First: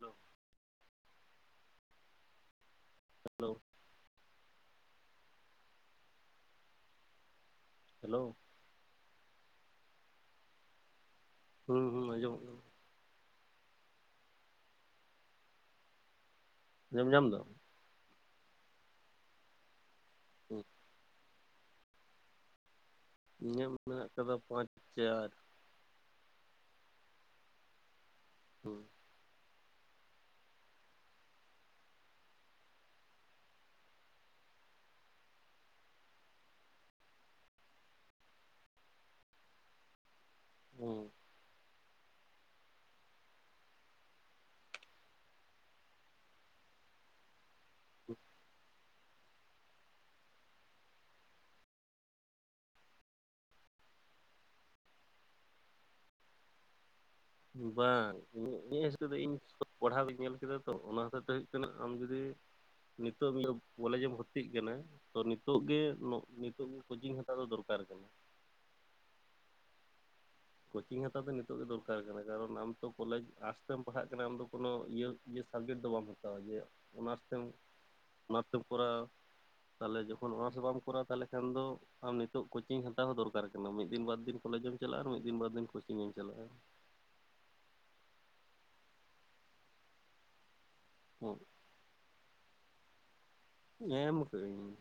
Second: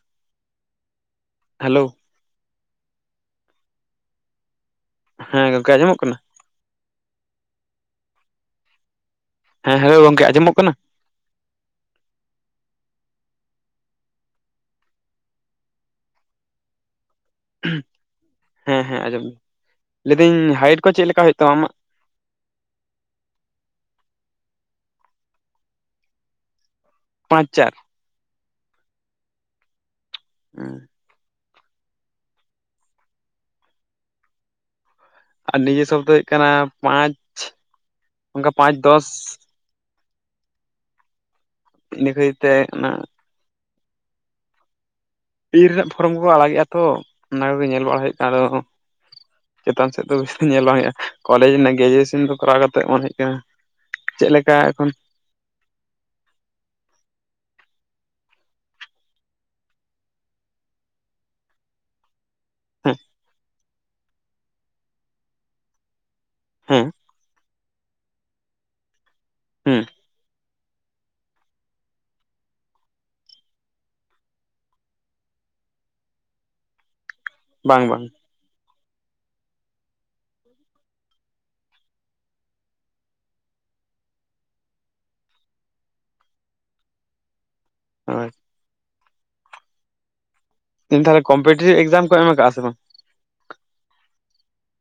Hello, hello, [inaudible] ᱦᱮᱸ ᱜᱚᱝᱠᱮ ᱟᱸᱡᱚᱢᱚᱜ ᱠᱟᱱᱟ? ᱦᱮᱞᱳᱣ, ᱦᱮᱸ ᱦᱮᱞᱳᱣ ᱜᱚᱝᱠᱮ ᱟᱸᱚᱢᱚᱜ ᱠᱟᱱᱟ? ᱦᱩᱸ ᱦᱩᱸ ᱟᱸᱡᱚᱢᱚᱜ ᱠᱟᱱᱟ᱾ ᱟᱸᱡᱚᱢ ᱧᱟᱢ ᱫᱟᱢ? ᱦᱮᱸ ᱦᱮᱸ ᱟᱸᱡᱚᱢ [inaudible] ᱞᱟᱹᱭᱫᱟᱹᱧ ᱦᱟᱭᱤᱴ ᱠᱚ ᱪᱮᱜ ᱞᱮᱠᱟ ᱦᱩᱭᱩᱜ ᱛᱟᱢᱟ ᱟᱢᱟᱜ? ᱤᱧᱟᱹᱜ ᱢᱮᱱᱟᱜ ᱟᱠᱟᱫᱟ ᱯᱟᱸᱪ ᱪᱟᱨ᱾ ᱯᱟᱸᱪ ᱪᱟᱨ? ᱦᱩᱸ᱾ [inaudible] ᱟᱨ ᱱᱤᱡᱮᱹ ᱥᱚᱵ ᱫᱚ ᱦᱩᱭᱩᱜ ᱠᱟᱱᱟ, ᱯᱟᱸᱪ ᱚᱱᱠᱟ ᱯᱟᱸᱪ ᱫᱚᱥ᱾ ᱦᱩᱸ ᱤᱱᱟᱹ ᱠᱷᱟᱹᱛᱤᱨ ᱛᱮ ᱚᱱᱟ [unintelligible] ᱨᱮᱱᱟᱜ ᱯᱷᱚᱨᱚᱢ ᱠᱚᱠᱚ ᱟᱲᱟᱜᱮᱜᱼᱟ ᱛᱚ ᱚᱱᱟ ᱠᱚᱜᱮ ᱧᱮᱞ ᱵᱟᱲᱟ ᱦᱩᱭᱩᱜ ᱟᱫᱚ ᱪᱮᱛᱟᱱ ᱥᱮᱫ ᱫᱚ ᱧᱮᱞ ᱵᱟᱝ ᱦᱩᱭᱩᱜᱼᱟ ᱠᱚᱞᱮᱡᱽ ᱨᱮᱱᱟᱜ ᱜᱮᱡᱩᱭᱮᱥᱚᱱ ᱠᱚ ᱠᱚᱨᱟᱣ ᱠᱟᱛᱮ ᱢᱚᱱᱮ [unintelligible] ᱠᱟᱱᱟ ᱪᱮᱜ ᱞᱮᱠᱟ ᱮᱠᱷᱚᱱ ᱵᱟᱝ ᱤᱧᱟᱹᱜ ᱦᱤᱥᱟᱹᱵᱽ ᱛᱮ ᱫᱚ ᱤᱧ ᱯᱚᱲᱦᱟᱣ ᱜᱤᱧ ᱧᱮᱞ ᱠᱮᱫᱟ ᱛᱚ ᱚᱱᱟ ᱦᱚᱛᱮ ᱛᱮ ᱦᱩᱭᱩᱜ ᱠᱟᱱᱟ ᱟᱢ ᱡᱩᱫᱤ ᱦᱮᱸ ᱱᱤᱛᱚᱜ ᱠᱚᱞᱮᱡᱽ ᱮᱢ ᱵᱷᱚᱨᱛᱤᱜ ᱠᱟᱱᱟᱭ ᱛᱚ ᱱᱤᱛᱚᱜ ᱜᱮ ᱱᱤᱛᱚᱜ ᱜᱮ ᱦᱮᱸ ᱠᱳᱪᱤᱝ ᱦᱟᱛᱟᱣ ᱫᱚ ᱫᱚᱨᱠᱟᱨ ᱠᱟᱱᱟ᱾ ᱦᱩᱸ ᱠᱳᱪᱤᱝ ᱦᱟᱛᱟᱣ ᱫᱚ ᱱᱤᱛᱚᱜ ᱜᱮ ᱫᱚᱨᱠᱟᱨ ᱠᱟᱱᱟ᱾ ᱠᱟᱨᱚᱱ ᱟᱢ ᱛᱚ ᱠᱚᱞᱮᱡᱽ ᱟᱨᱴᱥ ᱛᱮᱢ ᱯᱟᱲᱦᱟᱜ ᱠᱟᱱᱟ ᱟᱢ ᱫᱚ ᱠᱳᱱᱳ ᱤᱭᱟᱹ ᱤᱭᱟᱹ ᱥᱟᱵᱽᱡᱮᱠᱴ ᱫᱚ ᱵᱟᱢ ᱦᱟᱛᱟᱣᱟ ᱤᱭᱟᱹ ᱚᱱᱟᱨᱥ ᱛᱮᱢ ᱵᱟᱝ ᱵᱟᱝ ᱚᱱᱟᱨᱥ ᱛᱮᱢ ᱠᱚᱨᱟᱣ, ᱛᱟᱦᱚᱞᱮ ᱡᱚᱠᱷᱚᱱ ᱚᱱᱟᱨᱥ ᱛᱮ ᱵᱟᱢ ᱠᱚᱨᱟᱣ ᱛᱟᱦᱚᱞᱮ ᱠᱷᱟᱱ ᱫᱚ ᱟᱢ ᱱᱤᱛᱚᱜ ᱠᱳᱪᱤᱝ ᱦᱟᱛᱟᱣ ᱦᱚᱸ ᱫᱚᱨᱠᱟᱨ ᱠᱟᱱᱟ᱾ ᱢᱤᱫ ᱫᱤᱱ ᱵᱟᱨ ᱫᱤᱱ ᱠᱚᱞᱮᱡᱽ ᱮᱢ ᱪᱟᱞᱟᱜᱼᱟ, ᱟᱨ ᱢᱤᱫ ᱫᱤᱱ ᱵᱟᱨ ᱫᱤᱱ ᱠᱳᱪᱤᱝ ᱮᱢ ᱪᱟᱞᱟᱜᱼᱟ᱾ [unintelligible] [unintelligible] ᱠᱚᱢᱯᱮᱴᱤᱵᱷ ᱮᱠᱡᱟᱢ ᱠᱚ ᱮᱢ ᱠᱟᱜᱼᱟ ᱥᱮ ᱵᱟᱝ? ᱮᱢ ᱠᱟᱹᱜᱼᱟ. ᱧ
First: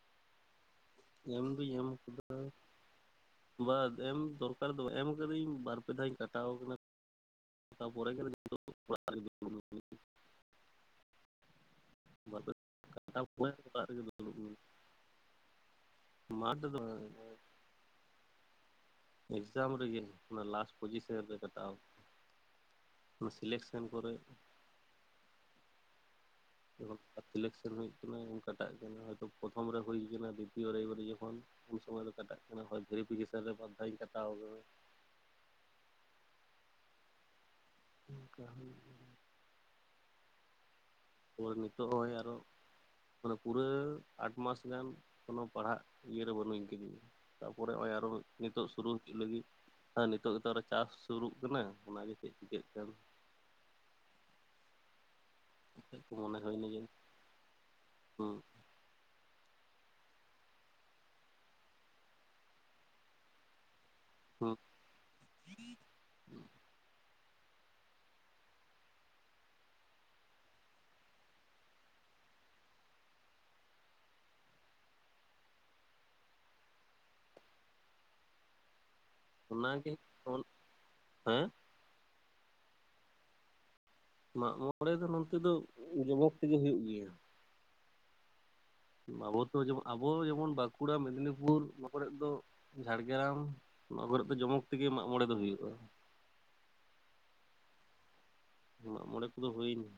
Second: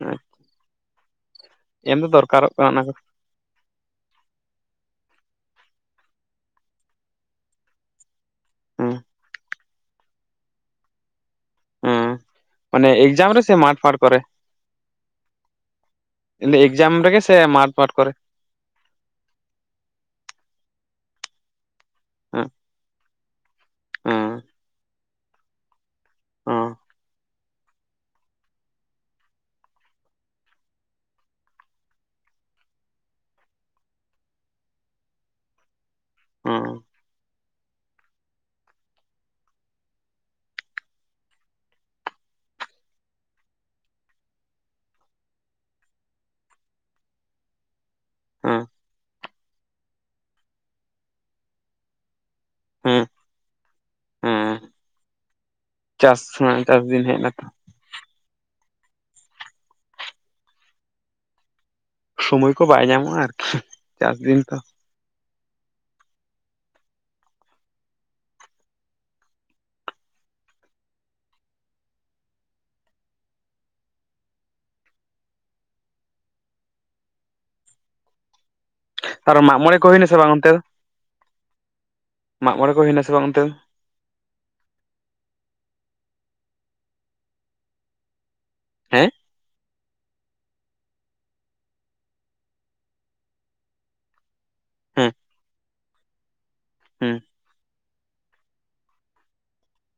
ᱟᱪᱪᱷᱟ ᱮᱢ ᱫᱩᱧ ᱮᱢ ᱠᱟᱫᱟ ᱚᱱᱟ ᱠᱚ ᱵᱟᱫ ᱮᱢ ᱫᱚᱨᱠᱟᱨ ᱫᱚ ᱮᱢ ᱠᱟᱹᱫᱟᱹᱧ ᱵᱟᱨ ᱯᱮ ᱫᱷᱟᱣ ᱤᱧ ᱠᱟᱴᱟᱣ ᱠᱟᱱᱟ᱾ ᱚᱱᱟ ᱯᱚᱨᱮ ᱜᱮ [unintelligible] ᱦᱮᱸ ᱦᱮᱸ ᱢᱟᱱᱮ ᱠᱟᱴᱟᱣ ᱮᱠᱡᱟᱢ ᱨᱮ ᱯᱚᱨᱮ ᱥᱮ ᱢᱟᱴ ᱚᱲᱟᱜ ᱯᱷᱟᱴ ᱨᱮᱜᱮ ᱠᱚᱨᱮ? ᱫᱩᱲᱩᱵ ᱢᱮ [unintelligible] ᱢᱟᱴᱷ ᱨᱮᱫᱚ ᱮᱠᱡᱟᱢ ᱵᱟᱝ ᱨᱮᱜᱮ ᱥᱮ ᱢᱟᱴ ᱯᱟᱴ ᱠᱚᱨᱮ? ᱮᱠᱡᱟᱢ ᱨᱮᱜᱮ ᱚᱱᱟ ᱞᱟᱥᱴ ᱯᱚᱡᱤᱥᱮᱱ ᱨᱮ ᱠᱟᱴᱟᱣ [unintelligible] ᱚᱱᱟ ᱥᱤᱞᱮᱠᱥᱮᱱ ᱠᱚᱨᱮ ᱦᱮᱸ ᱚᱸ ᱡᱚᱠᱷᱚᱱ ᱥᱤᱞᱮᱠᱥᱮᱱ ᱦᱩᱭᱩᱜ ᱠᱟᱱᱟ ᱠᱟᱴᱟᱜ ᱠᱟᱱᱟ, ᱦᱚᱭᱛᱚ ᱯᱨᱚᱛᱷᱚᱢ ᱨᱮ ᱦᱩᱭ ᱠᱟᱱᱟ ᱫᱤᱛᱤᱭᱚ ᱨᱮ [unintelligible] ᱡᱚᱠᱷᱚᱱ ᱩᱱ ᱥᱚᱢᱚᱭ ᱫᱚ ᱠᱟᱴᱟᱜ ᱠᱟᱱᱟ ᱦᱚᱭ ᱵᱷᱮᱨᱤᱯᱷᱤᱠᱮᱥᱮᱱ ᱨᱮ ᱵᱟᱨ ᱫᱷᱟᱣ ᱤᱧ ᱠᱟᱴᱟᱣ ᱠᱟᱱᱟ᱾ ᱦᱚᱸ ᱚᱱᱠᱟ ᱦᱩᱭᱩᱜ ᱜᱮᱭᱟ᱾ [unintelligible] ᱱᱤᱛᱚᱜ ᱦᱚᱸᱭ ᱟᱨ ᱦᱚᱸ ᱢᱟᱱᱮ ᱯᱩᱨᱟᱹ ᱟᱴ ᱢᱟᱥ ᱜᱟᱱ ᱠᱳᱱᱳ ᱯᱟᱲᱦᱟᱜ ᱤᱭᱟᱹᱨᱮ ᱵᱟᱹᱱᱩᱜ ᱤᱧ ᱠᱟᱹᱧᱟ᱾ ᱛᱟᱯᱚᱨᱮ ᱱᱚᱜᱼᱚᱭ ᱟᱨ ᱦᱚᱸ ᱦᱮᱸ ᱱᱤᱛᱚᱜ ᱥᱩᱨᱩ ᱦᱩᱭᱩᱜ ᱞᱟᱹᱜᱤᱫ᱾ ᱱᱤᱛᱚᱜ ᱜᱮᱛᱚ ᱟᱨ ᱦᱚᱸ ᱪᱟᱥ ᱥᱩᱨᱩᱜ ᱠᱟᱱᱟ᱾ ᱚᱱᱟ ᱜᱮ ᱪᱮᱫ ᱪᱤᱠᱟᱹᱜ ᱠᱟᱱ ᱦᱮᱸ ᱦᱮᱸ [inaudible] ᱪᱮᱫ ᱠᱚ ᱪᱟᱥ ᱢᱚᱱᱮ ᱦᱚᱸ ᱦᱩᱭᱱᱟ ᱱᱮᱛᱟᱨ ᱡᱮ ᱫᱤᱱ ᱦᱮᱡ ᱮᱱᱟᱛᱚ [unintelligible] ᱥᱚᱢᱚᱭ ᱠᱚ ᱵᱟᱭ ᱧᱟᱢᱚᱜᱼᱟ ᱟᱨᱠᱷᱤ ᱪᱟᱥ ᱫᱤᱱ ᱦᱩᱸ ᱛᱚ᱾ [inaudible] ᱟᱨ ᱢᱟᱜ ᱢᱚᱬᱮ ᱠᱚ ᱚᱱᱟᱜᱮ ᱦᱩᱭ. ᱱᱟᱥᱮ ᱵᱟᱝ ᱚᱱᱛᱮ ᱫᱚ? ᱦᱮᱸ ᱢᱟᱜ ᱢᱚᱬᱮ ᱠᱚ ᱦᱩᱭᱱᱟᱥᱮ ᱵᱟᱝ ᱚᱱᱛᱮ ᱫᱚ? ᱢᱟᱜᱼᱢᱚᱬᱮ ᱫᱚ ᱱᱚᱛᱮ ᱫᱚ ᱡᱚᱢᱚᱠ ᱛᱮᱜᱮ ᱦᱩᱭᱩᱜ ᱜᱮᱭᱟ᱾ ᱦᱮᱸ [unintelligible] ᱟᱵᱚ ᱡᱮᱢᱚᱱ ᱵᱟᱸᱠᱩᱲᱟ ᱢᱮᱫᱽᱱᱤᱯᱩᱨ ᱱᱚᱣᱟ ᱠᱚᱨᱮᱫ ᱫᱚ ᱡᱷᱟᱲᱜᱨᱟᱢ ᱱᱚᱣᱟ ᱠᱚᱨᱮᱫ ᱫᱚ ᱡᱚᱢᱚᱠ ᱛᱮᱜᱮ ᱢᱟᱜ ᱢᱚᱬᱮ ᱫᱚ ᱦᱩᱭᱩᱜᱼᱟ᱾ ᱦᱩᱸ ᱢᱟᱜ ᱢᱚᱬᱮ ᱠᱚᱫᱚ ᱦᱩᱭᱱᱟ᱾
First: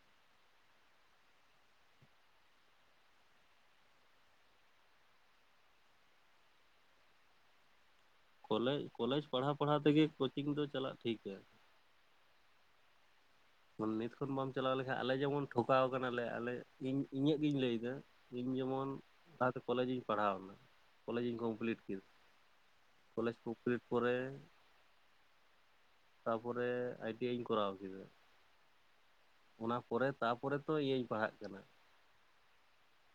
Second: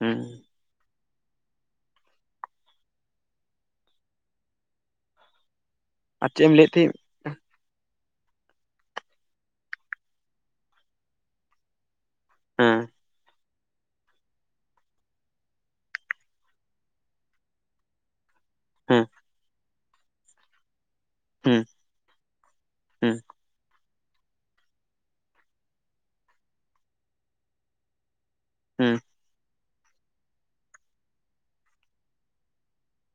ᱦᱩᱸ ᱟᱨ ᱪᱮᱫ ᱮᱢ ᱞᱟᱹᱭᱮᱫ ᱛᱟᱦᱮᱸᱫ? ᱠᱚᱞᱮ ᱠᱚᱞᱮᱡᱽ ᱯᱟᱲᱦᱟᱣ ᱯᱟᱲᱦᱟᱣ ᱛᱮᱜᱮ ᱠᱳᱪᱤᱝ ᱫᱚ ᱪᱟᱞᱟᱜ ᱴᱷᱤᱠᱟ᱾ ᱦᱮᱸ ᱱᱤᱛ ᱠᱷᱚᱱ ᱵᱟᱢ ᱪᱟᱞᱟᱣ ᱞᱮᱠᱷᱟᱱ ᱟᱞᱮ ᱡᱮᱢᱚᱱ ᱴᱷᱚᱠᱟᱣ ᱠᱟᱱᱟᱞᱮ ᱟᱞᱮ ᱤᱧ ᱤᱧᱟᱹᱜ ᱜᱤᱧ ᱞᱟᱹᱭ ᱮᱫᱟ ᱾ ᱤᱧ ᱡᱮᱢᱚᱱ ᱦᱮᱸ ᱞᱟᱦᱟᱛᱮ ᱠᱚᱞᱮᱡᱽ ᱤᱧ ᱯᱟᱲᱦᱟᱣ ᱮᱱᱟ ᱾ ᱠᱚᱞᱮᱡᱽ ᱤᱧ ᱦᱮᱸ ᱠᱚᱢᱯᱞᱤᱴ ᱠᱮᱫᱟ ᱾ ᱦᱮᱸ ᱠᱚᱞᱮᱡᱽ ᱠᱚᱢᱯᱞᱤᱴ ᱯᱚᱨᱮ ᱛᱟᱯᱚᱨᱮ ᱟᱭ ᱴᱤ ᱟᱭ ᱤᱧ ᱠᱚᱨᱟᱣ ᱠᱮᱫᱟ ᱾ ᱦᱮᱸ ᱚᱱᱟ ᱯᱚᱨᱮ ᱛᱟᱯᱚᱨᱮ ᱛᱚ ᱤᱭᱟᱹᱧ ᱯᱟᱲᱦᱟᱜ ᱠᱟᱱᱟ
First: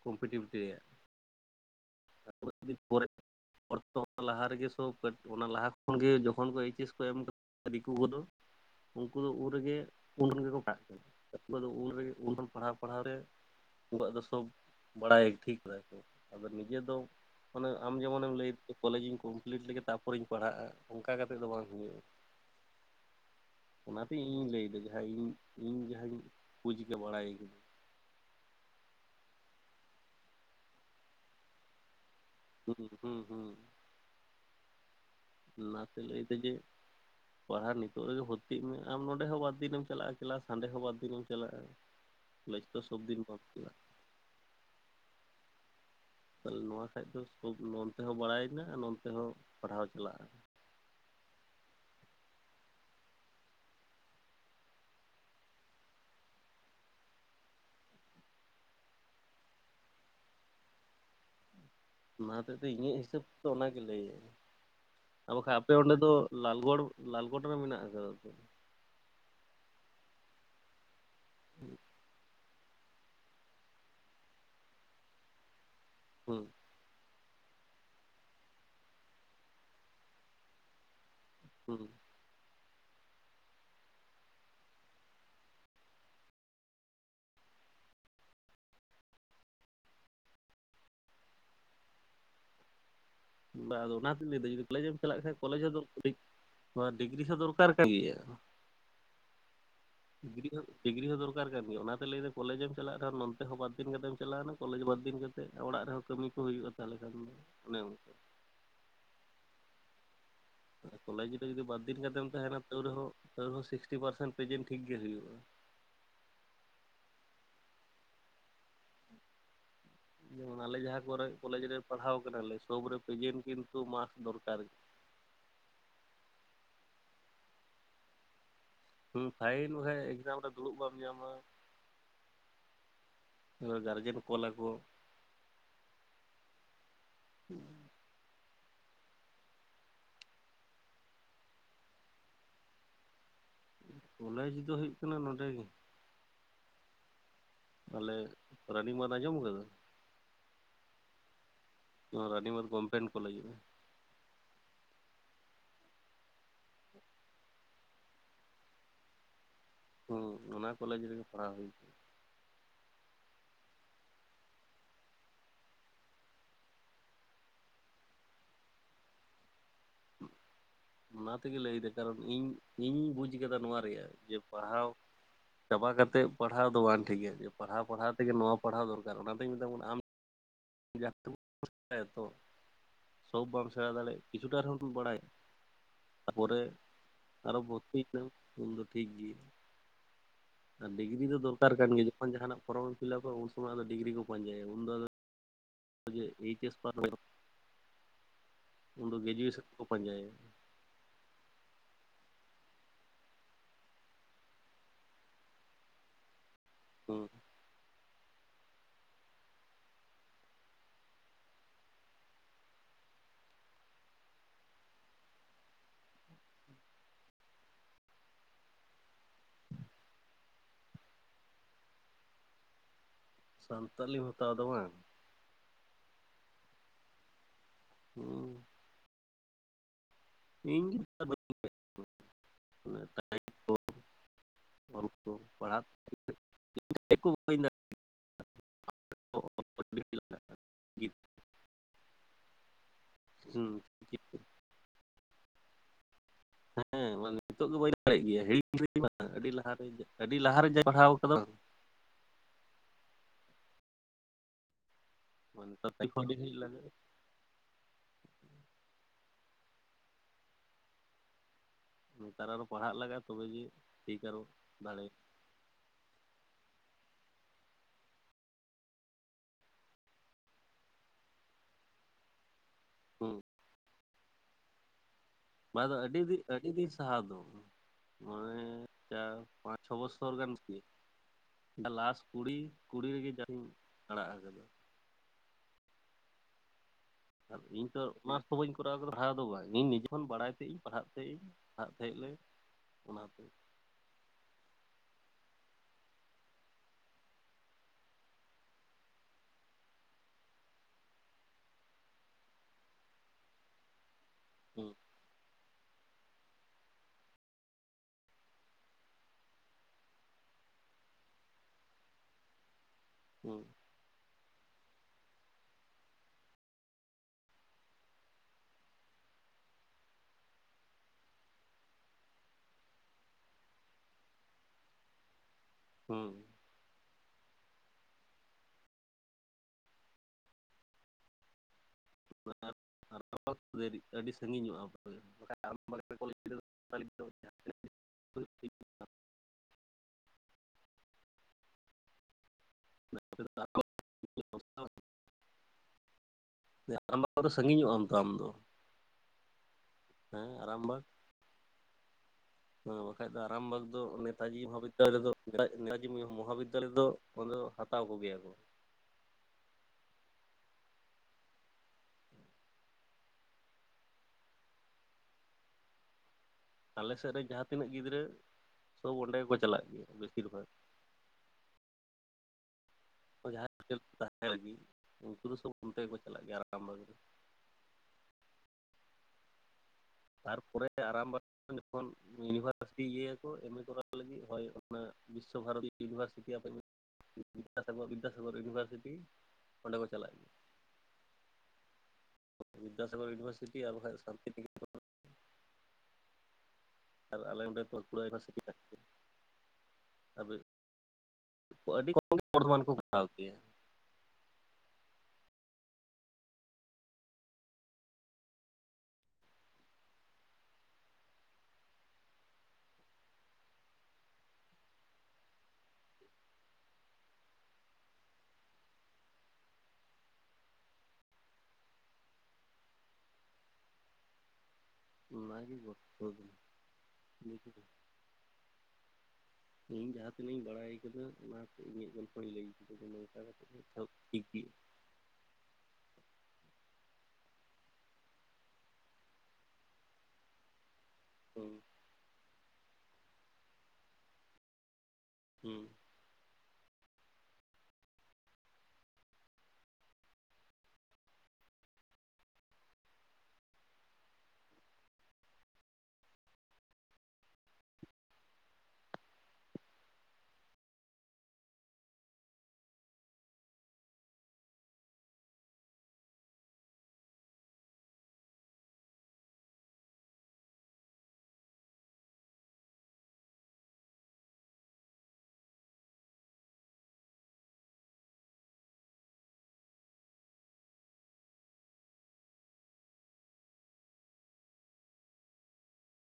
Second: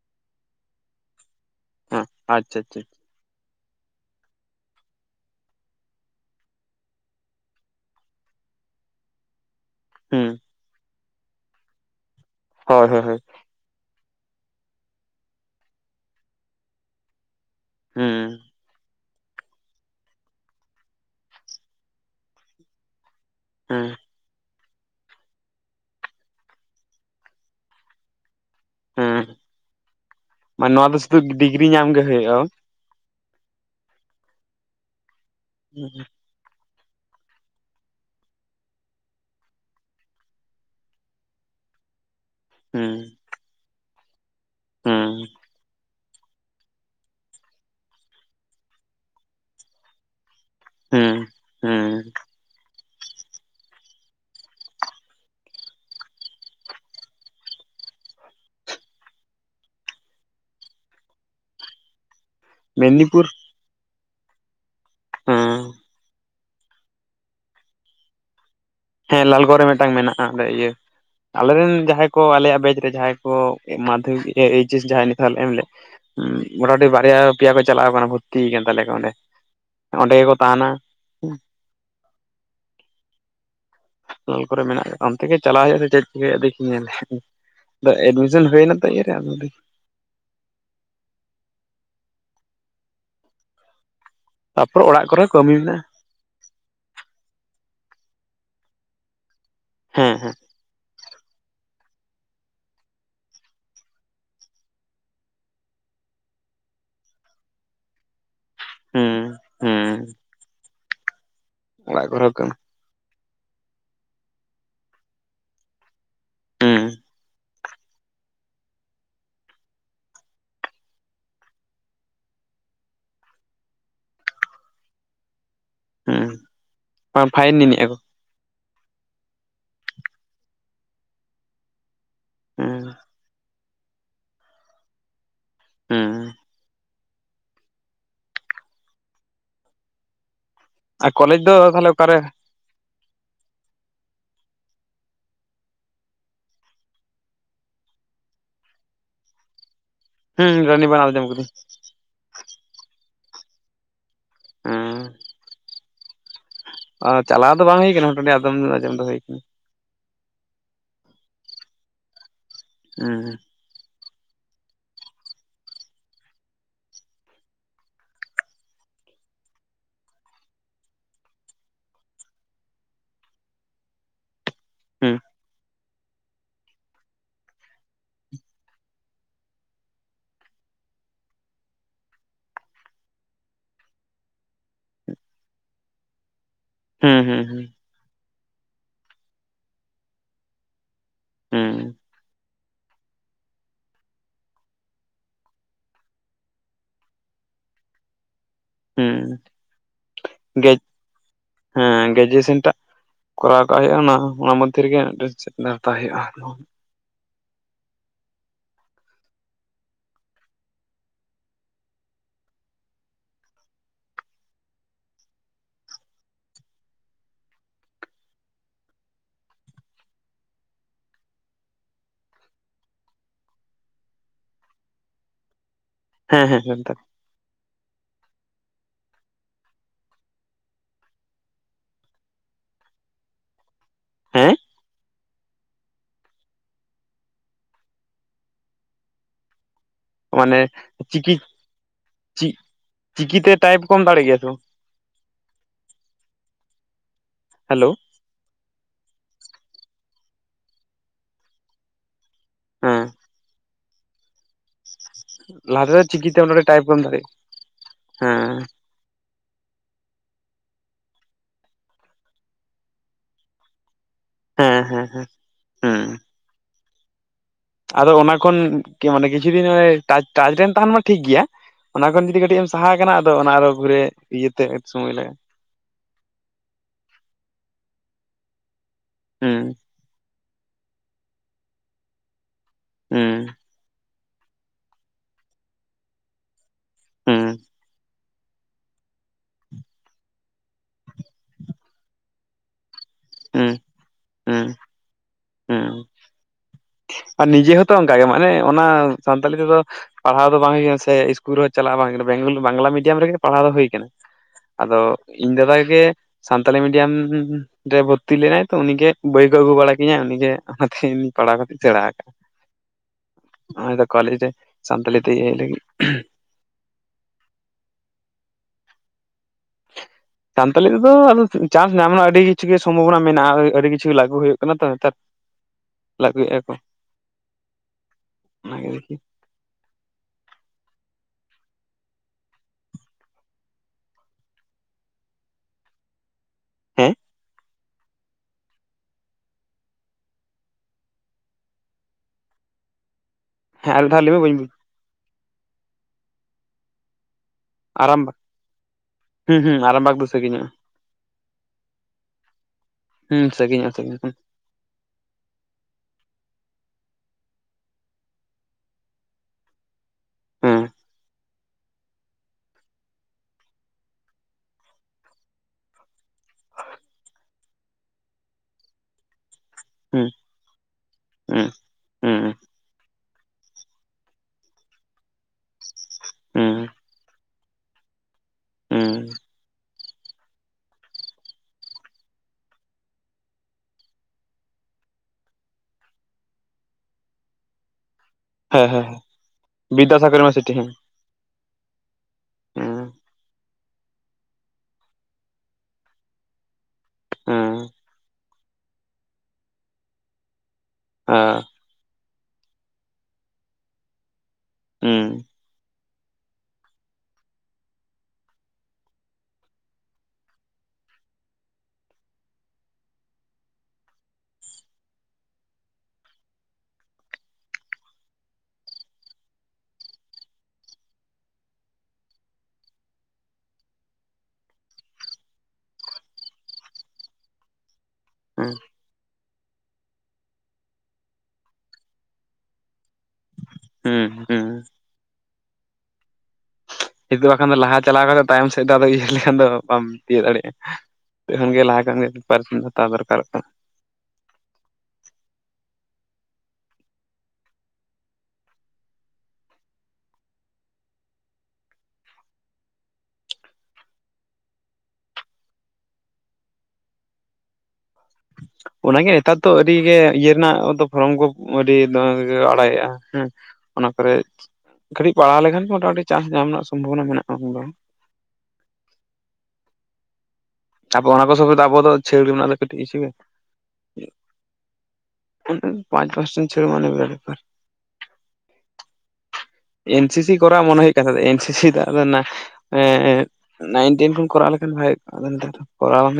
ᱠᱚᱢᱯᱤᱴᱤᱯ ᱨᱮᱭᱟᱜ ᱦᱮᱸ ᱟᱪᱪᱷᱟ ᱟᱪᱪᱷᱟ [unintelligible] ᱚᱠᱛᱚ ᱚᱱᱟ ᱞᱟᱦᱟ ᱨᱮᱜᱮ ᱥᱚᱵ ᱚᱱᱟ ᱞᱟᱦᱟ ᱠᱷᱚᱱ ᱜᱮ ᱡᱚᱠᱷᱚᱱ ᱠᱚ ᱮᱭᱤᱪᱮᱥ ᱠᱚ ᱮᱢ ᱫᱤᱠᱩ ᱠᱚᱫᱚ ᱩᱱᱠᱩ ᱫᱚ ᱩᱱ ᱨᱮᱜᱮ ᱩᱱ ᱦᱮᱸ ᱠᱷᱚᱱ ᱜᱮᱠᱚ ᱯᱟᱲᱦᱟᱜ ᱠᱟᱱᱟ ᱩᱱᱠᱩ ᱫᱚ ᱩᱱ ᱨᱮᱜᱮ ᱩᱱ ᱠᱷᱚᱱ ᱯᱟᱲᱦᱟᱣ ᱦᱳᱭ ᱦᱳᱭ ᱯᱟᱲᱦᱟᱣ ᱨᱮ ᱦᱳᱭ ᱩᱱᱠᱩᱣᱟᱜ ᱫᱚ ᱥᱚᱵ ᱵᱟᱲᱟᱭ ᱴᱷᱤᱠ ᱠᱟᱫᱟᱠᱚ ᱟᱫᱚ ᱱᱤᱡᱮ ᱫᱚ ᱢᱟᱱᱮ ᱟᱢ ᱡᱮᱢᱚᱱ ᱮᱢ ᱦᱮᱸ ᱞᱟᱹᱭ ᱠᱚᱞᱮᱡ ᱤᱧ ᱠᱚᱢᱯᱞᱤᱴ ᱞᱮᱜᱮ ᱛᱟᱯᱚᱨᱮᱧ ᱯᱟᱲᱦᱟᱜᱼᱟ ᱚᱱᱠᱟ ᱠᱟᱛᱮᱫ ᱫᱚ ᱵᱟᱝ ᱦᱩᱭᱩᱜᱼᱟ ᱾ ᱦᱮᱸ ᱚᱱᱟᱛᱮ ᱤᱧᱤᱧ ᱞᱟᱹᱭᱫᱟᱧ ᱡᱟᱦᱟᱸ ᱤᱧ ᱤᱧ ᱡᱟᱦᱟᱸᱧ ᱵᱩᱪ ᱠᱟᱜᱼᱟ ᱵᱟᱲᱟᱭ ᱠᱟᱹᱫᱟᱹᱧ ᱦᱩᱸ ᱢᱟᱱᱮ ᱱᱚᱣᱟ ᱫᱚ ᱥᱩᱫᱩ ᱰᱤᱜᱽᱨᱤ ᱧᱟᱢ ᱜᱮ ᱦᱳᱭᱳᱜᱼᱟ ᱾ ᱦᱩᱸ ᱦᱩᱸ ᱦᱩᱸ ᱚᱱᱟ ᱛᱮ ᱞᱟᱹᱭᱫᱟ ᱡᱮ ᱯᱟᱲᱦᱟᱜ ᱱᱤᱛᱚᱜ ᱨᱮᱜᱮ ᱵᱷᱚᱨᱛᱤᱜ ᱢᱮ ᱟᱢ ᱱᱚᱰᱮ ᱦᱚᱸ ᱵᱟᱨ ᱫᱤᱱ ᱮᱢ ᱪᱟᱞᱟᱜᱼᱟ ᱠᱮᱞᱟᱥ ᱦᱟᱸᱱᱰᱮ ᱦᱚᱸ ᱵᱟᱨ ᱫᱤᱱ ᱮᱢ ᱪᱟᱞᱟᱜᱼᱟ ᱾ [inaudible] ᱠᱚᱞᱮᱡᱽ ᱫᱚ ᱥᱚᱵ ᱫᱤᱱ ᱵᱟᱢ ᱪᱟᱞᱟᱜᱼᱟ ᱾ ᱦᱩᱸ ᱾ ᱱᱚᱣᱟ ᱠᱷᱟᱡᱽ ᱫᱚ ᱱᱚᱱᱛᱮ ᱦᱚᱸ ᱵᱟᱲᱟᱭ ᱮᱱᱟ ᱟᱨ ᱱᱚᱱᱛᱮ ᱦᱚᱸ ᱯᱟᱲᱦᱟᱣ ᱪᱟᱞᱟᱜᱼᱟ ᱾ ᱦᱩᱸ ᱦᱩᱸ ᱾ ᱚᱱᱟ ᱦᱚᱛᱮᱡ ᱛᱮ ᱤᱧᱟᱹᱜ ᱦᱤᱥᱟᱹᱵ ᱢᱮᱫᱽᱱᱤᱯᱩᱨ ᱛᱮ ᱚᱱᱟᱜᱮ ᱞᱟᱹᱭᱟᱹᱧ ᱟᱨ ᱵᱟᱠᱷᱟᱡ ᱦᱮᱸ ᱟᱯᱮ ᱚᱸᱰᱮ ᱫᱚ ᱞᱟᱞᱜᱚᱲ ᱞᱟᱞᱜᱚᱲ ᱨᱮ ᱢᱮᱱᱟᱜ ᱟᱠᱟᱫᱟ ᱛᱚ ᱾ ᱦᱮᱸ ᱞᱟᱞᱜᱚᱲ ᱨᱮ ᱢᱤᱫᱴᱟᱝ ᱢᱮᱱᱟᱜᱼᱟ, ᱚᱸᱰᱮ ᱤᱭᱟᱹ ᱟᱞᱮᱨᱮᱱ ᱡᱟᱦᱟᱸᱭ ᱠᱚ ᱟᱞᱮᱭᱟᱜ ᱵᱮᱪ ᱨᱮ ᱡᱟᱦᱟᱸᱭ ᱠᱚ ᱢᱟᱫᱽᱫᱷᱚᱢᱤᱠ ᱮᱭᱤᱪᱮᱥ ᱡᱟᱦᱟᱸᱭ ᱱᱤᱛᱚᱜ ᱞᱮ ᱮᱢ ᱞᱮᱫ ᱦᱩᱸ [unintelligible] ᱚᱸᱰᱮ ᱵᱟᱨᱭᱟ ᱯᱮᱭᱟ ᱠᱚ ᱪᱟᱞᱟᱣ ᱠᱟᱱᱟ ᱵᱷᱚᱨᱛᱤ ᱟᱠᱟᱱ ᱛᱟᱞᱮᱭ ᱟᱠᱚ ᱚᱸᱰᱮ ᱚᱸᱰᱮ ᱜᱮᱠᱚ ᱛᱟᱦᱮᱱᱟ ᱾ ᱦᱩᱸ ᱾ ᱦᱳᱥᱴᱮᱞ ᱠᱚᱨᱮ ᱢᱮᱱᱟᱜ-ᱟ, ᱚᱱᱛᱮ ᱜᱮ ᱪᱟᱞᱟᱣ ᱦᱩᱭᱩᱜᱼᱟ ᱥᱮ ᱪᱮᱫ ᱪᱤᱠᱟᱹ ᱦᱩᱭᱩᱜᱼᱟ ᱫᱮᱠᱷᱤ ᱧᱮᱞ ᱟᱫᱚ ᱮᱰᱢᱤᱥᱚᱱ ᱦᱩᱭᱱᱟ ᱛᱚ ᱤᱭᱟᱹ ᱨᱮ ᱵᱟᱝ ᱚᱱᱟ ᱦᱚᱸᱛᱚᱧ ᱞᱟᱹᱭᱫᱟ ᱡᱩᱫᱤ ᱛᱟᱯᱚᱨ ᱠᱚᱞᱮᱡᱽ ᱮᱢ ᱚᱲᱟᱜ ᱪᱟᱞᱟᱜ ᱠᱚᱨᱮ ᱠᱷᱟᱱ ᱠᱟᱹᱢᱤ ᱠᱚᱞᱮᱡᱽ ᱦᱚᱸ ᱢᱮᱱᱟᱜᱼᱟ ᱫᱚᱨ ᱰᱤᱜᱽᱨᱤ ᱦᱚᱸ ᱫᱚᱨᱠᱟᱨ ᱠᱟᱱ ᱜᱮᱭᱟ ᱾ ᱦᱮᱸ ᱦᱮᱸ [unintelligible] ᱰᱤᱜᱽᱨᱤ ᱦᱚᱸ ᱫᱚᱨᱠᱟᱨ ᱠᱟᱱ ᱜᱮᱭᱟ ᱚᱱᱟᱛᱮ ᱞᱟᱹᱭᱫᱟ ᱠᱚᱞᱮᱡᱽ ᱮᱢ ᱪᱟᱞᱟᱜᱼᱟ ᱱᱚᱱᱛᱮ ᱦᱚᱸ ᱵᱟᱨ ᱫᱤᱱ ᱠᱟᱛᱮᱢ ᱪᱟᱞᱟᱣᱱᱟ ᱠᱚᱞᱮᱡᱽ ᱵᱟᱨ ᱫᱤᱱ ᱠᱟᱛᱮ ᱚᱲᱟᱜ ᱨᱮᱦᱚᱸ ᱠᱟᱹᱢᱤ ᱠᱚ ᱦᱩᱭᱩᱜᱼᱟ ᱛᱟᱦᱚᱞᱮ ᱠᱷᱟᱱ ᱫᱚ ᱚᱱᱮ ᱚᱱᱠᱟ ᱦᱩᱸ ᱾ ᱠᱚᱞᱮᱡᱽ ᱨᱮ ᱡᱩᱫᱤ ᱵᱟᱨ ᱫᱤᱱ ᱚᱲᱟᱜ ᱠᱚᱨᱮ ᱠᱟᱛᱮᱢ ᱠᱟᱹᱢᱤ ᱛᱟᱦᱮᱱᱟ ᱛᱟᱹᱣ ᱨᱮᱦᱚᱸ ᱛᱟᱹᱣ ᱨᱮᱦᱚᱸ ᱥᱤᱠᱥᱴᱤ ᱯᱟᱨᱥᱮᱱ ᱯᱡᱮᱱᱴ ᱴᱷᱤᱠ ᱜᱮ ᱦᱩᱭᱩᱜᱼᱟ ᱾ ᱦᱩᱸ ᱾ ᱡᱮᱢᱚᱱ ᱟᱞᱮ ᱡᱟᱦᱟᱸ ᱠᱚᱨᱮ ᱠᱚᱞᱮᱡᱽ ᱨᱮ ᱯᱟᱲᱦᱟᱣ ᱠᱟᱱᱟᱞᱮ ᱥᱚᱵ ᱨᱮ ᱯᱨᱡᱮᱱ ᱠᱤᱱᱛᱩ ᱢᱟᱠᱥ ᱫᱚᱨᱠᱟᱨ ᱦᱩᱸ ᱵᱟᱝ ᱯᱷᱟᱭᱤᱱ ᱟᱹᱱᱤᱡ ᱟᱠᱚ ᱦᱩᱸ ᱯᱷᱟᱭᱤᱱ ᱵᱟᱠᱷᱟᱡᱽ ᱮᱠᱡᱟᱢ ᱨᱮ ᱫᱩᱲᱩᱵ ᱵᱟᱢ ᱧᱟᱢᱟ ᱾ ᱦᱩᱸ ᱾ ᱜᱟᱨᱡᱮᱱ ᱠᱚᱞ ᱟᱠᱚ ᱾ ᱦᱩᱸ ᱾ ᱦᱩᱸ ᱾ ᱟᱨ ᱠᱚᱞᱮᱡᱽ ᱫᱚ ᱛᱟᱦᱚᱞᱮ ᱚᱠᱟᱨᱮ? ᱠᱚᱞᱮᱡᱽ ᱫᱚ ᱦᱩᱭᱩᱜ ᱠᱟᱱᱟ ᱱᱚᱸᱰᱮ ᱜᱮ ᱟᱞᱮ ᱨᱟᱱᱤᱵᱟᱸᱫ ᱟᱸᱡᱚᱢ ᱟᱠᱟᱫᱟ ᱾ ᱦᱩᱸ ᱨᱟᱱᱤᱵᱟᱸᱫ ᱟᱸᱡᱚᱢ ᱟᱠᱟᱫᱤᱧ ᱾ ᱱᱚᱣᱟ ᱨᱟᱱᱤᱵᱟᱸᱫ ᱠᱚᱢᱯᱮᱱ ᱠᱚ ᱞᱟᱹᱭᱚᱜᱼᱟ᱾ ᱦᱩᱸ ᱾ ᱪᱟᱞᱟᱣ ᱫᱚ ᱵᱟᱝ ᱦᱩᱭ ᱠᱟᱱᱟ ᱢᱚᱴᱟᱢᱩᱴᱤ ᱟᱫᱚᱢ ᱟᱸᱡᱚᱢ ᱫᱚ ᱦᱩᱭ ᱠᱟᱱᱟ ᱾ ᱦᱩᱸ ᱚᱱᱟ ᱠᱚᱞᱮᱡᱽ ᱨᱮᱜᱮ ᱯᱟᱲᱦᱟᱣ ᱦᱩᱭ ᱦᱮᱸ ᱦᱮᱸ ᱚᱱᱟ ᱛᱮᱜᱮ ᱞᱟᱹᱭ ᱮᱫᱟ ᱠᱟᱨᱚᱱ ᱤᱧ ᱤᱧ ᱵᱩᱡᱽ ᱟᱠᱟᱫᱟ ᱱᱚᱶᱟ ᱨᱮᱭᱟᱜ ᱡᱮ ᱯᱟᱲᱦᱟᱣ ᱦᱮᱸ ᱪᱟᱵᱟ ᱠᱟᱛᱮᱫ ᱯᱟᱲᱦᱟᱣ ᱫᱚ ᱵᱟᱝ ᱴᱷᱤᱠ ᱜᱮᱭᱟ ᱯᱟᱲᱦᱟᱣ ᱯᱟᱲᱦᱟᱣ ᱛᱮᱜᱮ ᱱᱚᱣᱟ ᱯᱟᱲᱦᱟᱣ ᱫᱚᱨᱠᱟᱨ ᱚᱱᱟ ᱛᱮᱧ ᱢᱮᱛᱟᱢ ᱠᱟᱱᱟ ᱟᱢ [unintelligible] ᱛᱚ ᱥᱚᱵᱽ ᱵᱟᱢ ᱥᱮᱬᱟ ᱫᱟᱲᱮᱭᱟᱜᱼᱟ ᱠᱤᱪᱷᱩᱴᱟᱜ ᱨᱮᱦᱚᱢ ᱵᱟᱲᱟᱭᱟ ᱛᱟᱯᱚᱨᱮ ᱦᱩᱸ ᱦᱩᱸ ᱦᱩᱸ ᱟᱨᱦᱚᱸ [unintelligible] ᱫᱚ ᱴᱷᱤᱠ ᱜᱮᱭᱟ ᱟᱨ ᱰᱤᱜᱽᱨᱤ ᱫᱚ ᱫᱚᱨᱠᱟᱨ ᱠᱟᱱ ᱦᱩᱸ ᱜᱮᱭᱟ ᱡᱚᱠᱷᱚᱱ ᱡᱟᱦᱟᱱᱟᱜ ᱯᱷᱚᱨᱚᱢᱮᱢ ᱯᱷᱤᱞᱟᱯᱼᱟ ᱩᱱ ᱥᱚᱢᱚᱭ ᱫᱚ ᱰᱤᱜᱽᱨᱤ ᱠᱚ ᱯᱟᱸᱡᱟᱭᱟ ᱩᱱ ᱫᱚ ᱟᱫᱚ ᱡᱮ [unintelligible] ᱦᱮᱸ ᱜᱨᱮᱡᱩᱭᱮᱥᱚᱱ ᱠᱚ ᱯᱟᱸᱡᱟᱭᱟ [unintelligible] ᱦᱮᱸ ᱜᱨᱮᱡᱩᱭᱮᱥᱚᱱᱴᱟᱜ ᱠᱚᱨᱟᱣ ᱠᱟᱜ ᱦᱩᱭᱩᱜᱼᱟ ᱚᱱᱟ ᱚᱱᱟ ᱢᱚᱫᱽᱫᱷᱮ ᱨᱮᱜᱮ [unintelligible] ᱦᱟᱛᱟᱣ ᱦᱩᱭᱩᱜᱼᱟ ᱦᱮᱸ ᱥᱟᱱᱛᱟᱹᱞᱤᱢ ᱦᱟᱛᱟᱣ ᱮᱫᱟ ᱵᱟᱝ ᱦᱮᱸ ᱦᱮᱸ ᱦᱮ ᱥᱟᱱᱛᱟᱞᱤᱼᱼ ᱦᱩᱸ ᱤᱧ [unintelligible] ᱦᱮᱸ ᱚᱞ ᱠᱚ [unintelligible] ᱢᱟᱱᱮ ᱪᱤᱠᱤ [unintelligible] ᱪᱤᱠᱤᱛᱮ ᱴᱟᱭᱤᱯ ᱠᱚᱢ ᱫᱟᱲᱮᱭᱟᱜ ᱜᱮᱭᱟ ᱛᱚ ᱦᱮᱸ ᱢᱟᱱᱮ ᱱᱤᱛᱚᱜ ᱫᱚ ᱦᱮᱞᱳ ᱵᱟᱹᱧ ᱫᱟᱲᱮᱭᱟᱜ ᱜᱮᱭᱟ ᱦᱤᱲᱤᱧ [unintelligible] ᱟᱹᱰᱤ ᱞᱟᱦᱟ ᱨᱮ ᱟᱹᱰᱤ ᱞᱟᱦᱟᱨᱮ ᱡᱮ ᱯᱟᱲᱦᱟᱣ ᱟᱠᱟᱫᱟ ᱦᱮᱸ ᱵᱟᱝ ᱱᱮᱛᱟᱨ [unintelligible] ᱴᱟᱭᱤᱯ ᱪᱤᱠᱤ ᱟᱹᱰᱤ ᱛᱮ ᱜᱷᱟᱹᱲᱤᱡ ᱱᱚᱸᱰᱮ ᱴᱟᱭᱤᱯ ᱞᱟᱜᱟᱜᱼᱟ ᱵᱟᱢ ᱫᱟᱲᱮᱭᱟᱜᱼᱟ ᱦᱮᱸ ᱱᱮᱛᱟᱨ ᱟᱨᱦᱚᱸ ᱯᱟᱲᱦᱟᱜ ᱞᱟᱜᱟᱜᱼᱟ ᱛᱚᱵᱮ ᱡᱮ ᱴᱷᱤᱠ ᱟᱨᱦᱚᱸ ᱦᱮᱸ ᱫᱟᱲᱮ ᱦᱮᱸ ᱦᱮᱸ ᱦᱮᱸ ᱟᱫᱚ ᱚᱱᱟ ᱠᱷᱚᱱ ᱠᱤ ᱢᱟᱱᱮ ᱠᱤᱪᱷᱩ ᱫᱤᱱ ᱴᱟᱪ ᱴᱟᱪ ᱨᱮᱢ ᱛᱟᱦᱮᱱ ᱢᱟ ᱴᱷᱤᱠ ᱜᱮᱭᱟ ᱚᱱᱟ ᱠᱷᱚᱱ ᱡᱩᱫᱤ ᱠᱟᱹᱴᱤᱡ ᱮᱢ ᱥᱟᱦᱟ ᱟᱠᱟᱱᱟ ᱟᱫᱚ ᱦᱩᱸ ᱚᱱᱟ ᱟᱨᱚ ᱜᱷᱩᱨᱮ ᱤᱭᱟᱹ ᱛᱮ ᱟᱹᱰᱤ ᱥᱚᱢᱚᱭ ᱞᱟᱜᱟᱜᱼᱟ ᱵᱟᱝ ᱫᱚ ᱟᱹᱰᱤ ᱫᱤᱱ ᱟᱹᱰᱤ ᱫᱤᱱ ᱥᱟᱦᱟ ᱫᱚ ᱱᱚᱜᱼᱚᱭ ᱪᱟᱨ ᱦᱩᱸ ᱯᱟᱸᱪ ᱪᱷᱚ ᱵᱚᱪᱷᱚᱨ ᱜᱟᱱ ᱟᱨᱠᱤ [unintelligible] ᱞᱟᱥ ᱠᱩᱲᱤ ᱠᱩᱲᱤ ᱨᱮᱜᱮ ᱦᱩᱸ ᱟᱲᱟᱜ ᱟᱠᱟᱫᱟ ᱦᱩᱸ ᱟᱨ ᱤᱧ ᱛᱚ [unintelligible] ᱵᱟᱹᱧ ᱠᱚᱨᱟᱣ ᱠᱮᱫᱟ ᱯᱟᱲᱦᱟᱣ ᱫᱚ ᱵᱟᱝ ᱤᱧ ᱱᱤᱡᱮ ᱠᱷᱚᱱ ᱵᱟᱲᱟᱭ ᱛᱟᱦᱮᱸᱜ ᱤᱧ ᱯᱟᱲᱦᱟᱜ ᱛᱟᱦᱮᱸᱜ ᱤᱧ ᱯᱟᱲᱦᱟᱜ ᱛᱟᱦᱮᱸᱜ ᱞᱮ ᱚᱱᱟ ᱛᱮ ᱦᱩᱸ ᱦᱩᱸ ᱦᱩᱸ ᱟᱨ ᱱᱤᱡᱮ ᱦᱚᱸ ᱛᱚ ᱚᱱᱠᱟᱜᱮ ᱢᱟᱱᱮ ᱚᱱᱟ ᱥᱟᱱᱛᱟᱞᱤ ᱛᱮᱫᱚ ᱯᱟᱲᱦᱟᱣ ᱫᱚ ᱵᱟᱝ ᱦᱩᱭᱩᱜᱼᱟ ᱥᱮ ᱤᱥᱠᱩᱞ ᱨᱮᱦᱚᱸ ᱪᱟᱞᱟᱜ ᱵᱟᱝ ᱦᱩᱭ ᱟᱠᱟᱱᱟ ᱵᱮᱝᱞᱩ ᱵᱟᱝᱞᱟ ᱢᱤᱰᱤᱭᱟᱢ ᱨᱮᱜᱮ ᱯᱟᱲᱦᱟᱣ ᱫᱚ ᱦᱩᱭ ᱟᱠᱟᱱᱟ ᱦᱩᱸ ᱟᱫᱚ ᱤᱧ ᱫᱟᱫᱟ ᱞᱟᱹᱭᱟᱭ ᱥᱟᱱᱛᱟᱞᱤ ᱢᱤᱰᱤᱭᱟᱢᱻ ᱨᱮ ᱵᱷᱚᱨᱛᱤ ᱞᱮᱱᱟᱭ ᱛᱚ ᱩᱱᱤᱜᱮ ᱵᱚᱭ ᱠᱚ ᱟᱹᱜᱩ ᱵᱟᱲᱟ ᱠᱤᱧᱟᱭ ᱩᱱᱤᱜᱮ ᱚᱱᱟᱛᱮᱧ ᱯᱟᱲᱦᱟᱣ ᱠᱟᱛᱮᱧ ᱥᱮᱬᱟ ᱟᱠᱟᱜᱼᱟ ᱦᱩᱸ ᱩᱱᱤᱫᱚ ᱠᱚᱞᱮᱡᱽᱼᱮ ᱥᱟᱱᱛᱟᱞᱤ ᱛᱮ [unintelligible] ᱞᱟᱹᱜᱤᱫ [inaudible] ᱥᱟᱱᱛᱟᱞᱤ ᱨᱮᱫᱚ ᱪᱟᱱᱥ ᱧᱟᱢ ᱨᱮᱱᱟᱜ ᱟᱹᱰᱤ ᱠᱤᱪᱷᱩ ᱜᱮ ᱥᱚᱢᱵᱷᱚᱵᱚᱱᱟ ᱢᱮᱱᱟᱜᱼᱟ ᱟᱹᱰᱤ ᱠᱤᱪᱷᱩ ᱜᱮ ᱞᱟᱹᱜᱩ ᱦᱩᱭᱩᱜ ᱠᱟᱱᱟ ᱛᱚ ᱱᱮᱛᱟᱨ ᱦᱩᱸ ᱞᱟᱹᱜᱩᱭᱮᱫᱼᱟ ᱠᱚ ᱚᱱᱟᱜᱮ ᱫᱮᱠᱷᱤ [unintelligible] ᱟᱹᱰᱤ ᱥᱟᱺᱜᱤᱧᱚᱜᱼᱟ [unintelligible] ᱦᱮᱸ [unintelligible] ᱦᱮᱸ ᱟᱨ [unintelligible] ᱵᱟᱹᱧ ᱟᱢ [unintelligible] ᱫᱚ ᱥᱟᱺᱜᱤᱧᱚᱜᱼᱟᱢ ᱛᱚ ᱟᱢ ᱫᱚ ᱦᱮᱸ ᱦᱮᱸ ᱦᱮᱸ [unintelligible] ᱮᱸ ᱵᱟᱠᱷᱟᱡ ᱫᱚ ᱟᱨᱟᱢᱵᱟᱜᱽ ᱥᱟᱺᱜᱤᱧᱚᱜᱼᱟ ᱫᱚ ᱥᱟᱺᱜᱤᱧ ᱠᱷᱚᱱ ᱱᱮᱛᱟᱡᱤ ᱵᱷᱟᱵᱮ [unintelligible] ᱢᱚᱦᱟ ᱵᱤᱫᱽᱫᱟᱞᱚᱭ ᱫᱚ [unintelligible] ᱦᱟᱛᱟᱣ ᱠᱚᱜᱮᱭᱟ ᱠᱚ ᱦᱮᱸ ᱦᱮᱸ [inaudible] ᱟᱞᱮ ᱥᱮᱜ ᱨᱮ ᱡᱟᱦᱟᱸ ᱛᱤᱱᱟᱹᱜ ᱜᱤᱫᱽᱨᱟᱹ ᱥᱚᱵ ᱚᱸᱰᱮ ᱜᱮᱠᱚ ᱪᱟᱞᱟᱜ ᱜᱮᱭᱟ ᱵᱮᱥᱤᱨ ᱵᱷᱟᱜᱽ᱾ ᱩᱜ [unintelligible] ᱩᱝᱠᱩ ᱫᱚ ᱥᱚᱵ ᱚᱱᱛᱮ ᱜᱮᱠᱚ ᱪᱟᱞᱟᱜ ᱜᱮᱭᱟ ᱦᱩᱸ [unintelligible] ᱩᱸ ᱛᱟᱨᱯᱚᱨᱮ ᱟᱨᱟᱢ ᱵᱟ ᱡᱚᱠᱷᱚᱱ ᱤᱭᱩᱱᱤᱵᱷᱟᱨᱥᱤᱴᱤ ᱤᱭᱟᱹᱭᱟᱠᱚ ᱮᱢ ᱮ ᱠᱚᱨᱟᱣ ᱞᱟᱹᱜᱤᱫ ᱦᱚᱭ ᱚᱱᱟ ᱵᱤᱥᱥᱚ ᱵᱷᱟᱨᱚᱛᱤ ᱤᱭᱩᱱᱤᱵᱷᱟᱨᱥᱤᱴᱤ ᱟᱯᱮ [inaudible] ᱵᱤᱫᱫᱟᱥᱟᱜᱚᱨ ᱵᱤᱫᱽᱫᱟᱥᱟᱜᱚᱨ ᱦᱮᱸ ᱦᱮᱸ ᱤᱭᱩᱱᱤᱵᱷᱟᱨᱥᱤᱴᱤ ᱚᱸᱰᱮ ᱠᱚ ᱪᱟᱞᱟᱜ ᱵᱤᱫᱽᱫᱟᱥᱟᱜᱚᱨ ᱤᱭᱩᱱᱤᱵᱷᱟᱨᱥᱤᱴᱤ ᱦᱮᱸ ᱦᱮᱸ ᱵᱤᱫᱟᱥᱟᱜᱚᱨ ᱤᱭᱩᱱᱤᱵᱷᱟᱨᱥᱤᱴᱤ ᱟᱨ ᱵᱟᱠᱷᱟᱡ ᱫᱚ ᱥᱟᱱᱛᱤᱠ ᱟᱨ ᱟᱞᱮ ᱦᱮᱸ ᱚᱸᱰᱮ ᱵᱟᱠᱩᱲᱟ ᱥᱮᱴᱤ ᱨᱮ ᱟᱫᱮ ᱟᱸ ᱟᱹᱰᱤ [unintelligible] ᱠᱚ ᱠᱚᱨᱟᱣ ᱠᱮᱭᱟ᱾ ᱦᱚᱸ ᱚᱱᱟᱜᱮ ᱜᱚᱞᱯᱚ ᱫᱚ [unintelligible] ᱦᱩᱸ ᱤᱧ ᱡᱟᱦᱟᱸ ᱛᱱᱟᱹᱜ ᱤᱧ ᱵᱟᱲᱟᱭ ᱠᱟᱫᱟ ᱚᱱᱟᱛᱮ ᱤᱧᱟᱹᱜ ᱜᱚᱞᱯᱚ ᱤᱧ ᱞᱟᱹᱭ ᱠᱮᱫᱟ ᱡᱮ ᱱᱚᱝᱠᱟ ᱠᱟᱛᱮᱜᱮ ᱮᱛᱚᱦᱚᱵ ᱦᱩᱸ ᱴᱷᱤᱠ ᱦᱩᱸ ᱜᱮᱭᱟ᱾ ᱧᱤᱫ ᱫᱚ ᱵᱟᱠᱷᱟᱱ ᱫᱚ ᱞᱟᱦᱟ ᱪᱟᱞᱟᱣ ᱠᱟᱛᱮᱫ ᱛᱟᱭᱚᱢ ᱥᱮᱫ ᱫᱚ ᱟᱫᱚ ᱩᱭᱦᱟᱹᱨ ᱞᱮᱠᱷᱟᱱ ᱫᱚ ᱵᱟᱢ ᱛᱤᱭᱳᱜ ᱫᱟᱲᱮᱜᱼᱟ᱾ ᱦᱩᱸ [unintelligible] ᱜᱮ ᱞᱟᱦᱟ ᱠᱷᱚᱱ ᱜᱮ ᱯᱮᱯᱟᱨᱤᱥᱮᱱ ᱦᱟᱛᱟᱣ ᱫᱚᱨᱠᱟᱨ ᱠᱟᱱᱟ᱾ ᱦᱩ ᱚᱱᱟᱜᱮ ᱧᱮᱛᱟᱨ ᱫᱚ ᱟᱹᱰᱤᱜᱮ ᱤᱭᱟᱹ ᱨᱮᱱᱟᱜ ᱯᱷᱚᱨᱚᱢ ᱠᱚ ᱟᱹᱰᱤ ᱟᱲᱟᱜᱮᱜᱼᱟ ᱦᱮᱸ᱾ ᱚᱱᱟ ᱠᱚᱨᱮᱜ ᱠᱟᱹᱴᱤᱡ ᱯᱟᱲᱦᱟᱣ ᱞᱮᱠᱷᱟᱱ ᱜᱮ ᱢᱚᱴᱟᱢᱩᱴᱤ ᱪᱟᱹᱱᱥ ᱧᱟᱢ ᱨᱮᱱᱟᱜ ᱥᱚᱢᱵᱷᱚᱵᱚᱱᱟ ᱢᱮᱱᱟᱜᱼᱟ ᱩᱱᱫᱚ᱾ ᱟᱵᱚ ᱚᱱᱟ ᱠᱚ ᱥᱩᱵᱤᱫᱷᱟ ᱟᱵᱚ ᱫᱚ ᱪᱷᱟᱹᱲ ᱢᱮᱱᱟᱜ ᱫᱚ ᱠᱟᱹᱴᱤᱜ ᱠᱤᱪᱷᱩ ᱜᱮ᱾ ᱯᱟᱸᱪ ᱯᱟᱨᱥᱮᱱ ᱪᱷᱟᱹᱲ ᱢᱟᱱᱮ ᱵᱤᱨᱟᱴ ᱵᱮᱯᱟᱨ᱾ ᱮᱱ ᱥᱤ ᱥᱤ ᱠᱚ ᱢᱚᱱᱮ ᱦᱩᱭᱩᱜ ᱠᱟᱛ ᱮᱱ ᱥᱤ ᱥᱤ ᱫᱚ ᱱᱟ ᱮᱸ ᱱᱟᱭᱤᱱ ᱴᱮᱱ ᱠᱷᱚᱱ ᱠᱚᱨᱟᱣ ᱞᱮᱠᱷᱟᱱ ᱵᱷᱟᱜᱮ, [unintelligible]